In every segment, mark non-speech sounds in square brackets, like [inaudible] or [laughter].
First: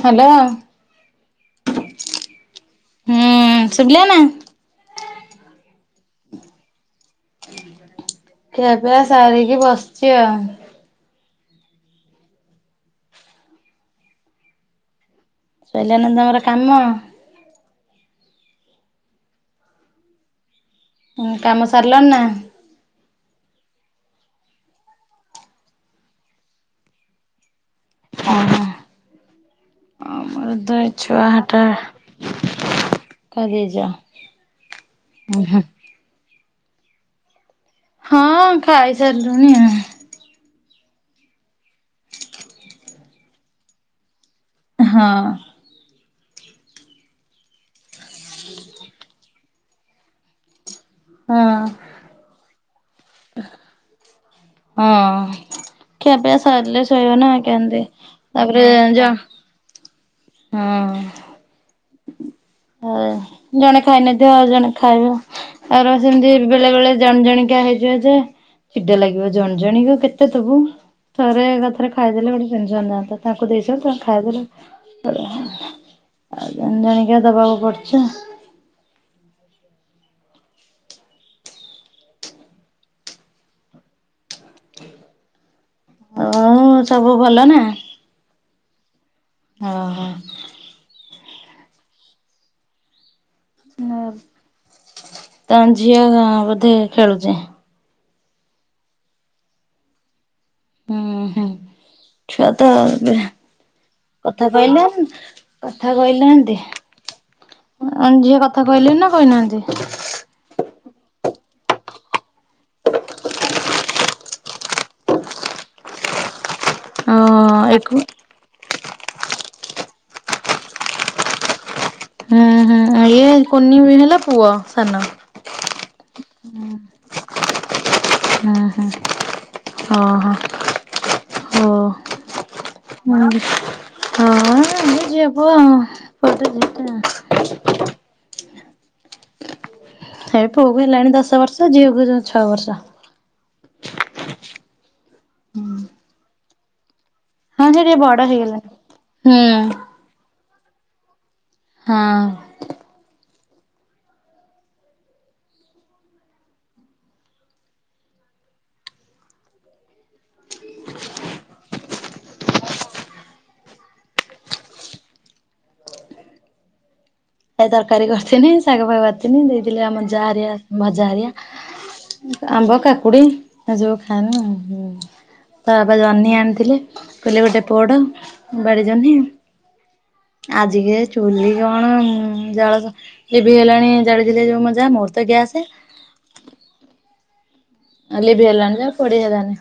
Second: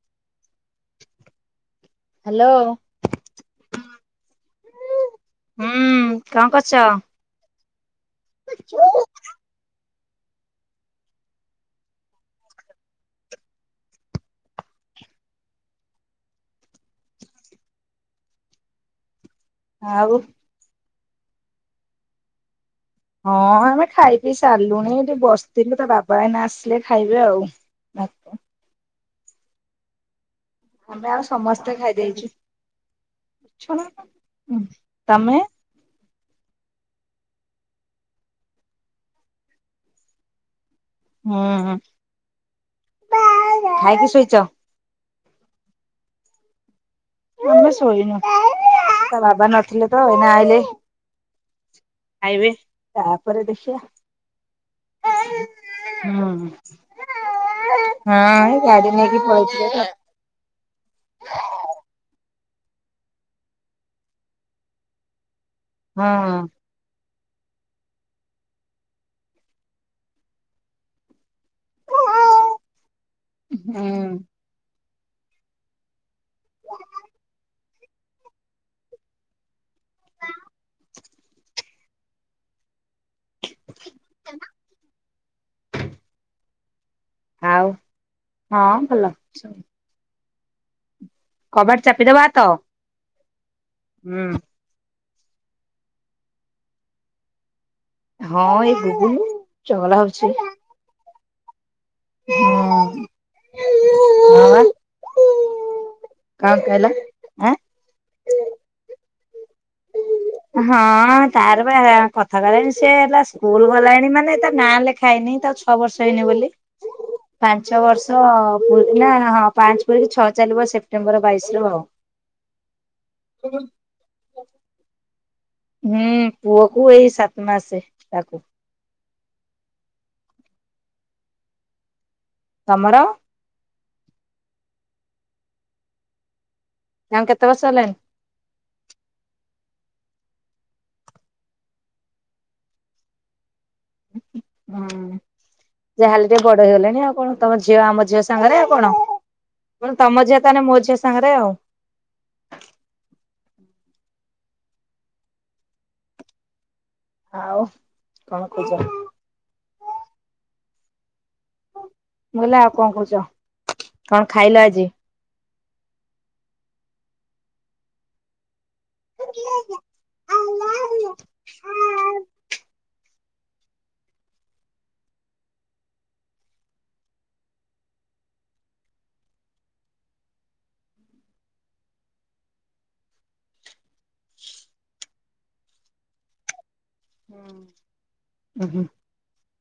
Hello. Hello. ହୁଁ ଶୁଭିଲା ନା? ହୁଁ କ କରୁଛ? ଖିଆ ପିଆ ସାରିକି ବସିଛି ଆଉ। ସଇଲାନା ତମର କାମ? ଆଉ କାମ ସାରିଲଣି ନା? ହଁ ଆମେ ଖାଇ ପିଇ ସାରିଲୁଣି ଟିକେ ବସିଥିଲୁ ତା ବାବା ଏଇନା ଆସିଲେ ଖାଇବେ ଆଉ। ଆ ମୋର ତ ଏଇ ଆମେ ଛୁଆ ଆଉ ହାଟା ସମସ୍ତେ ଖାଇଦେଇଛୁ। ତା ଜେଜ ତମେ? ଉଁ ହୁଁ। ହଁ ଖାଇ ସାରିଲୁଣି ଆଉ। ହୁଁ। ଖାଇକି ଶୋଇଛ? ହଁ। ଆମେ ଶୋଇନୁ ତା ବାବା ନଥିଲେ ତ ଏଇନା ଆଇଲେ। ହଁ। ଖାଇବେ ତାପରେ ଦେଖିବା। ହଁ। ଖିଆପିଆ ହୁଁ। ସାରିଲେ ଶୋଇବା ନା କେମତି ହଁ ଏଇ ତାପରେ ଗାଡି ଯ ନେଇକି ପଳେଇଥିଲେ ତ। ହଁ। ଆ ଜଣେ ଖାଇନଥିବ ଆଉ ଜଣେ ଖାଇବ। ତାର ସେମତି ହଁ। ବେଳେ ବେଳେ ଜଣି ଜଣିକିଆ ହେଇଯିବ ଯେ ଚିଡ଼ା ଲାଗିବ ଜଣ ଜଣିକା କୁ କେତେ ଦବୁ ଥରେ ଏକାଥରେ ଖାଇଦେଲେ ଗୋଟେ ଟେନ୍ସନ ଯାଆନ୍ତା। ତାଙ୍କୁ ଦେଇଛନ୍ତି ତାଙ୍କୁ ହୁଁ। ଖାଇଆକୁ ଦେଲେ ଆଉ ଜନିଜନିକିଆ ଦବାକୁ ପଡୁଚି ଆଉ [inaudible] ଆଉ ସବୁ ଭଲ ନା। ଆଉ ହଁ ଭଲ ସବୁ ହଁ ହଁ କବାଟ ଚାପିଦବ ହାତ। ନ ତାଙ୍କ ଝିଅ ହଁ ବୋଧେ ଖେଳୁଛି। ହଁ ଏଇ ଗୁଗୁଲୁ ଚଗଲା ହଉଛି। ହୁଁ ହୁଁ ଛୁଆ ତ ହୁଁ। ହେବେ। କଥା ହଁ ବା। କହିଲା କଥା କହିଲା କଣ ଏନ୍ତି। କହିଲ? ଆଁ। ଝିଅ କଥା କହିଲେଣି ନା କହିନାହାନ୍ତି। ହଁ ତାର ପା କଥା କହିଲାଣି ସେ ଏଇନା ସ୍କୁଲ ଗଲାଣି ମାନେ ତା ନାଁ ଲେଖା ହେଇନି ତାକୁ। ଛଅ ବର୍ଷ ହେଇନି ବୋଲି। ହୋଉ ପାଞ୍ଚ ବର୍ଷ ପୁରିଲା ହଁ ପାଞ୍ଚ ପୁରି ଛଅ ଚାଲିବ ସେପ୍ଟେମ୍ବର ବାଇଶି ରୁ ଆଉ। ହୁଁ ହୁଁ ଇଏ କୁନି ହେଇ ଗଲା ପୁଅ ସାନ। ହୁଁ ପୁଅକୁ ଏଇ ସାତ ମାସ ତାକୁ। ହଁ ହଁ ହଉ ହୁଁ ହଁ ତମର ଏଇ ଝିଅ ପୁଅ ଆଉ ଗୋଟେ ଝିଅ ତାଙ୍କୁ କେତେ ବର୍ଷ ହେଲାଣି। ଏଇ ପୁଅକୁ ହେଲାଣି ଦଶ ବର୍ଷ ଝିଅକୁ ଛଅ ବର୍ଷ। ହୁଁ ଯାହାହେଲେ ଟିକେ ବଡ ହେଇଗଲେଣି ଆଉ କଣ। ତମ ହଁ ସେ ଝିଅ ଟିକେ ଆମ ବଡ ଝିଅ ସାଙ୍ଗରେ ହେଇଗଲାଣି। ଆଉ କଣ। ମୁଁ ହୁଁ। କହିଲି ତମ ଝିଅ ତାହେଲେ ମୋ ଝିଅ ସାଙ୍ଗରେ ଆଉ। ହୁ ଆଉ କଣ କହୁଚ। [inaudible] ମୁଁ କହିଲି ଆଉ କଣ କହୁଛ କଣ ଖାଇଲ ଆଜି। ଏ ତରକାରୀ କରିଥିନି। ଶାଗ ଭାଗବାତିନୀ ଦେଇଥିଲେ ଆମ ଉଁ ଜାହାରାରିଆ ଭଜା ହାରଆ ଆମ୍ବ କାକୁଡି ଆ ଯୋଉ ଖାନା ତା ବାବା ଜହ୍ନି ଆଣିଥିଲେ କହିଲେ ଗୋଟେ ପୋଡ ବାଡି ଜହ୍ନି। ଆଜିକେ ଚୁଲି କଣ। ହୁଁ ଜାଳ ଏ ବି ହେଲାଣି ଜାଳିଥିଲେ ଯୋଉ ତ ମଜା ମୋର ତ ଗ୍ୟାସ। ହଁ ଲିଭି ଗଲାଣି ଯେ ଆଉ ପୋଡ଼ି ହେଲାନି।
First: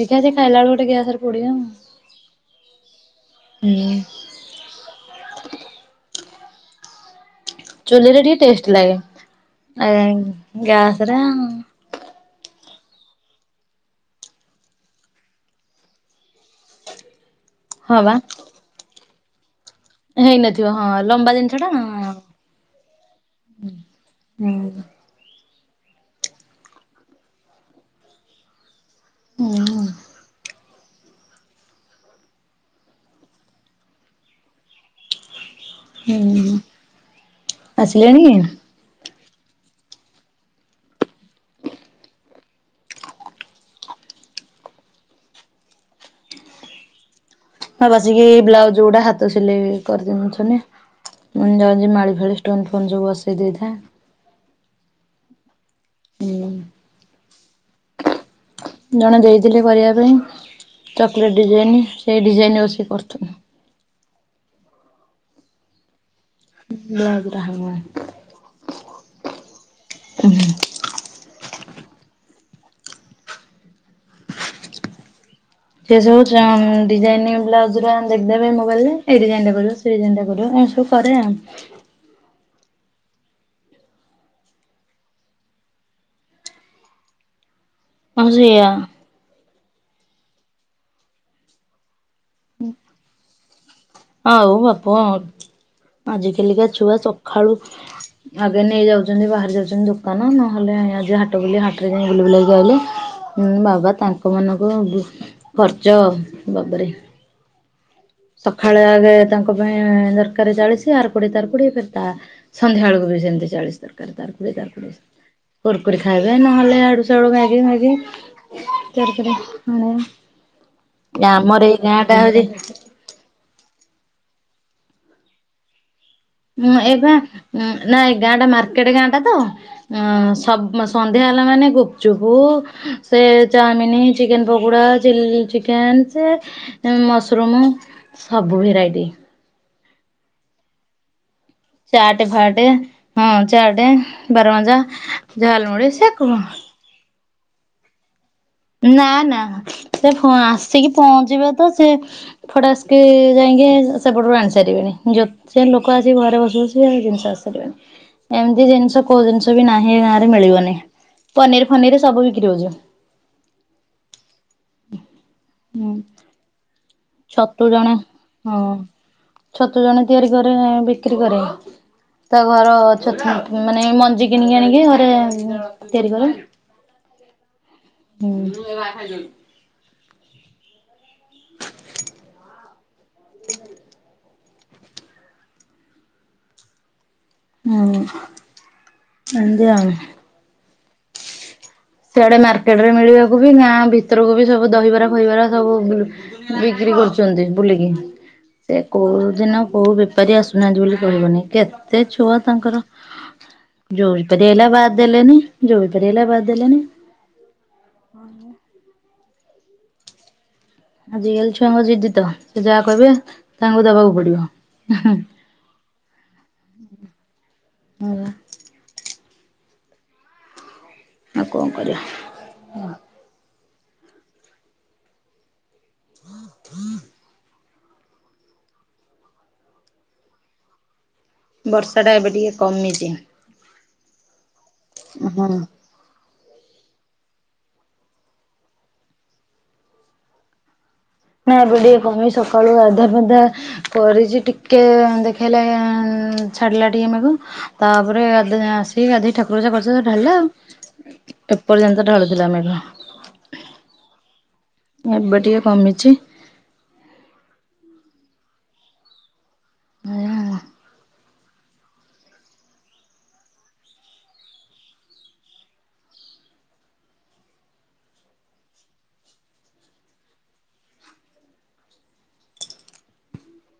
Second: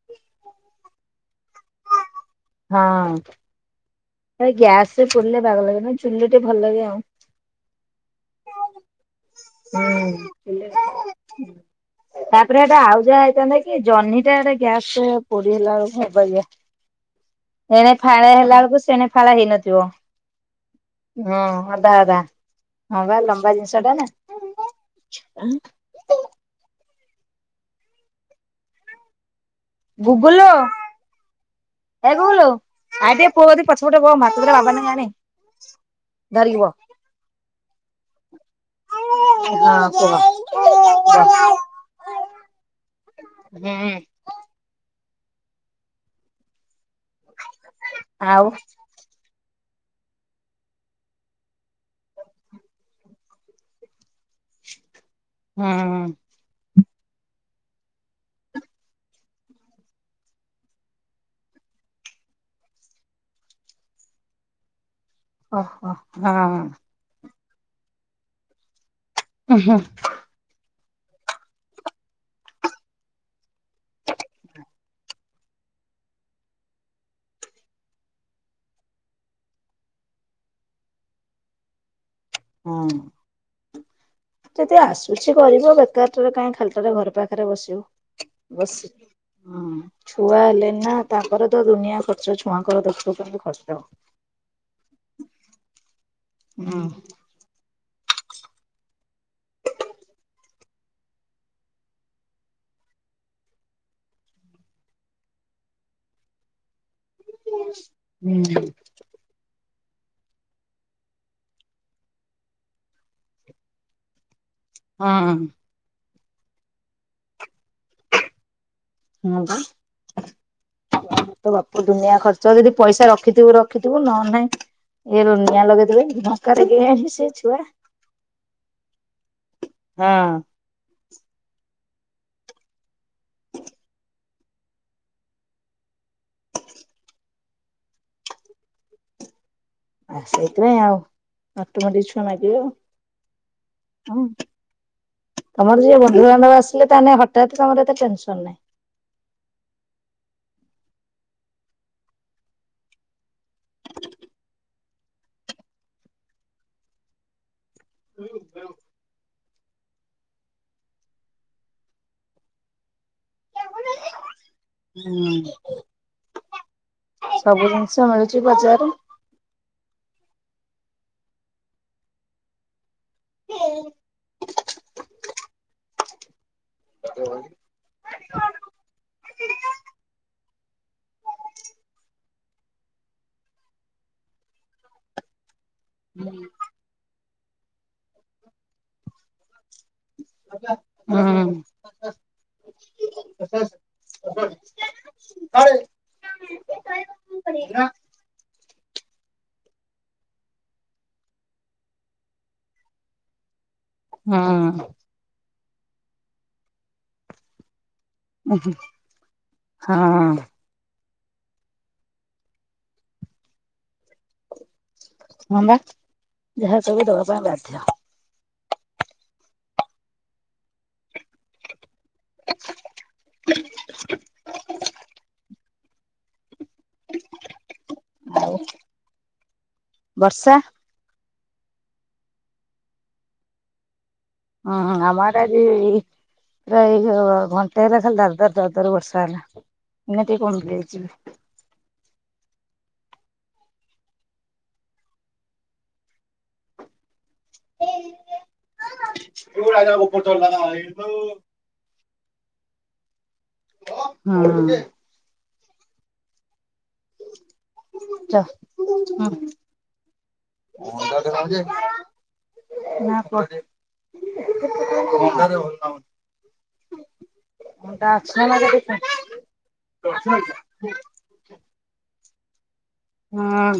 ଦେଖା ସେ ଖାଇଲାଲୁଟ ଗ ସ ପଡିଆ ହଁ ହୁଁ ଏ ଗ୍ୟାସ ପଡଲେ ଭଲ ଲାଗେ ନା ଚୁଲି ଟେ ଭଲ ଲାଗେ ଆଉ ଚୁଲିରେ ଟିକେ ଟେଷ୍ଟ ଲାଗେ ଆ ହୁଁ ଗ୍ୟାସରେ ତାପରେ ସେଟା ଆଉ ଯାହା ହେଇଥାନ୍ତା କି ଜହ୍ନିଟା ଏଟା ଗ୍ୟାସ ପୋଡି ହେଲା ବେଳକୁ ହେବ ଆା ଏଣେ ହଁ ବା ଫାଳା ହେଲା ବେଳକୁ ସେଣେ ଫାଳ ହେଇନଥିବ ହେଇନଥିବ ହଁ ଲମ୍ବା ଜିନିଷ ହଁ ଟା ଅଧା ଅଧା ହଁ ବା ଲମ୍ବା ଜିନିଷ ଟା ନା ହୁଁ ଗୁଗଲୋ ଏ ଗୁଗୁଲୁ ଆ ଟିକେ ପୁଅ କତିକି ପଛପଟେ ବ ମା ଭାତ ଦିଟା ବାବା ଲାଗି ଆଣେ। ହୁଁ, ଧରିକି ବ। ଆସିଲାଣି? ହଁ, କୁହ, କୁହ। ହୁଁ। ବାଁ ବସିକି ଏଇ ବ୍ଲାଉଜ୍ ଗୁଡ଼ା ହା ହାତ ସିଲେଇ କରିଦିଉଛୁନି ମୁଁ ଯାଉଛି ଜିମି ମାଳି ଫାଳି ଷ୍ଟୋନ୍ ଫୋନ୍ ସବୁ ବସେଇ ଦେଇଥାଏଁ। ହଁ ହୁଁ। ଜଣେ ଦେଇଥିଲେ କରିବା ପାଇଁ ଚକୋଲେଟ୍ ଡିଜାଇନ, ସେଇ ଡିଜାଇନ ବସି କରୁଥିଲି। ଓହୋ ହଁ। [unintelligible] ହୁଁ ହୁଁ। ହୁଁ [unintelligible] ସେ ସବୁ ଡିଜାଇନି ବ୍ଲାଉଜ ର ଦେଖଦେବେ ମୋବାଇଲ ରେ। ଏଇ ଡିଜାଇନ ଟା କରିବ ସେ ଡିଜାଇନ୍ ଟା କରିବ ଏମିତି ସବୁ କରେ ଆଉ। ହଁ ଯଦି ଆସୁଛି କରିବ ବେକାରଟାରେ କାହିଁ ଖାଲିଟାରେ ଘର ପାଖରେ ହଁ ବସିବ ସେଇଆ ବସି ହଁ ଛୁଆ ହେଲେନି ନା, ତାଙ୍କର ତ ଦୁନିଆ କ ସେ ଛୁଆଙ୍କର ଦେଖୁ ପାଇଁ ବି କଷ୍ଟ। ଆଜି କାଲିକା ଛୁଆ ସକାଳୁ ଆଗେ ନେଇ ଯାଉଛନ୍ତି ବାହାରି ଯାଉଛନ୍ତି ଦୋକାନ, ନହେଲେ ଆଜି ହାଟ ବୁଲି ହାଟରେ ଯାଇ ବୁଲି ବୁଲାକି ଆଇଲେ। ହୁଁ ବାବା ତାଙ୍କ ମାନଙ୍କୁ ଖର୍ଚ୍ଚ ବାବାରେ। [unintelligible] ସକାଳେ ଆଗେ ତାଙ୍କ ତା ପାଇଁ ଦରକାର ଚାଳିଶି ଆର କୋଡିଏ ତାର କୋଡିଏ ତା ସନ୍ଧ୍ୟା ବେଳକୁ ବି ସେମିତି ଚାଳିଶ ଦର ତ ତାକୁ ହଁ କୁର କୁରି ଖାଇବେ ନହେଲେ ଆଡୁ ସଡୁ ମାଗି ମାଗି [unintelligible] ତ ବାପ ଦୁନିଆ ହଉଛି ଖର୍ଚ୍ଚ ଯଦି ପଇସା ରଖିଥିବୁ ର ରଖିଥିବୁ ନହେନେ ନାହିଁ ଇଏ ନିଆଁ ଲଗେଇଦେବେ। ହଁ ଲାଗିଲାଣି ଏପା ସେ ଛୁଆ। ନା ଏ ଗାଁଟା ମାର୍କେଟ ଗାଁ ଟା ତ ଆ ଅ ସବୁ ସନ୍ଧ୍ୟା ହେଲା ମାନେ ଗୁପଚୁପୁ ସେ chowmein chicken pakora, chilli chicken ସେ ମସରୁମ୍ ସବୁ ଭେରାଇଟି ଆ ସେଇଥିପାଇଁ ଆଉ। ଅଟୋମେଟିକ ଛୁଆ ଚାଟେ ମାଗିବେ ଫାଟେ ଆଉ। ହଁ ଚାଟେ, ହଁ ବାରମଜା, ଝାଲମଡ଼ି ସେ କ ତାହେନେ ହଠାତ୍ ତମର ଏତେ ଟେନସନ ନାହିଁ। ନା ନା ସେ ଆସିକି ପହଞ୍ଚିବେ ତ ସେ ଫଟାସ୍କେ ଯାଇଁକି ସେପଟୁ ଆଣି ସାରିବେଣି ଜୋ ସେ ଲୋକ ଆସି ଘରେ ବସିବସି ଜିନିଷ ଆସସରିବନି ଏମିତି ଜିନିଷ କୋଉ ଜି ଜିନିଷ ବି ନାହିଁ ଏ ଗାଁରେ ମିଳିବନି। ପନିର ଫନିର ସବୁ ବିକ୍ରି ହଉଛି। ହୁଁ। ଛତୁ ଜଣେ ହଁ ବଜାରରେ। ଛତୁ ଜଣେ ତିଆରି କରେ ବିକ୍ରି କରେ। ତା ଘର ଛତ୍ ହୁଁ। ମାନେ ମଞ୍ଜି କିଣିକି ଆଣିକି ଘରେ ତିଆରି କରେ। [unintelligible] ହଁ ମୁ ଏ ଭ ଖଜ ହ [unintelligible] ହୁଁ [unintelligible] ହୁଁ ସେନ୍ତି ଆଉ। ହଁ [unintelligible] ସେଆଡେ ମାର୍କେଟରେ ମିଳିବାକୁ ବି ଗାଁ ଭିତରକୁ ବି ସବୁ ଦହିବାର ଖହିବରା ସବୁ ବିକ୍ରି କରୁଛନ୍ତି ବୁଲିକି। ସେ କୋଉଦିନ କୋଉ ବେପାରୀ ଆସୁନାହାନ୍ତି ବୋଲି କହିବନି କେତ ସେ ଛୁଆ ତାଙ୍କର ଯୋଉ ବେପାରୀ ଆଇଲା ବାଦ ଦେଲେନି ଯୋଉ ବେପାରୀ ଆଇଲା ବାଦ ଦେଲେନି। ହଁ। ଆଜି କାଲି ଛୁଆଙ୍କ ଜିଦି ତ ସେ ଯାହା କହିବେ ତାଙ୍କୁ ଦବାକୁ ପଡିବ। ହଁ ମ ଯାହା ସବୁ ଦବା ପାଇଁ ବାଧ୍ୟ। ହଁ ଵା। ଆଉ କଣ କରିବା। [unintelligible] ଆଉ ବର୍ଷା ବର୍ଷା ଟା ଏବେ ଟିକେ କମିଛି। ହଁ ହଁ ଆମ ଆଡେ ଆଜି ହଁ। ପୁରା ଏଇ ଘଣ୍ଟେ ହେଲା ଖାଲି ଦରଦର ଦରଦର ବର୍ଷା ହେଲା ଏଇନେ ଟିକେ କମିଯାଇଛି। ନାବେ ଟିକେ କମି ସକାଳୁ ଆଧା ପାଧା କରିଛି ଟିକେ ଦେଖେଇଲା ଛାଡିଲା ଟିକେ ମେଘ ତାପରେ ଏବେ ଯାହା ଆସିକି ଗାଧେଇ ଠାକୁରପୂଜା କରି ସାରୁ ସାରୁ ଢାଳିଲା ହଁ। ଆଉ ଏପର୍ଯ୍ୟନ୍ତ ଢାଳୁଥିଲା ମେଘ। ହୁଁ ଏବେ ଟିକେ କମିଛି। ଚା ହଁ [unintelligible] ଏଇଆ ଆଉ। ମୁଣ୍ଡା ସାଛ [inaudible] ନା [inaudible] ମୁଁଟାସନ ଲାଗ [inaudible] ହଁ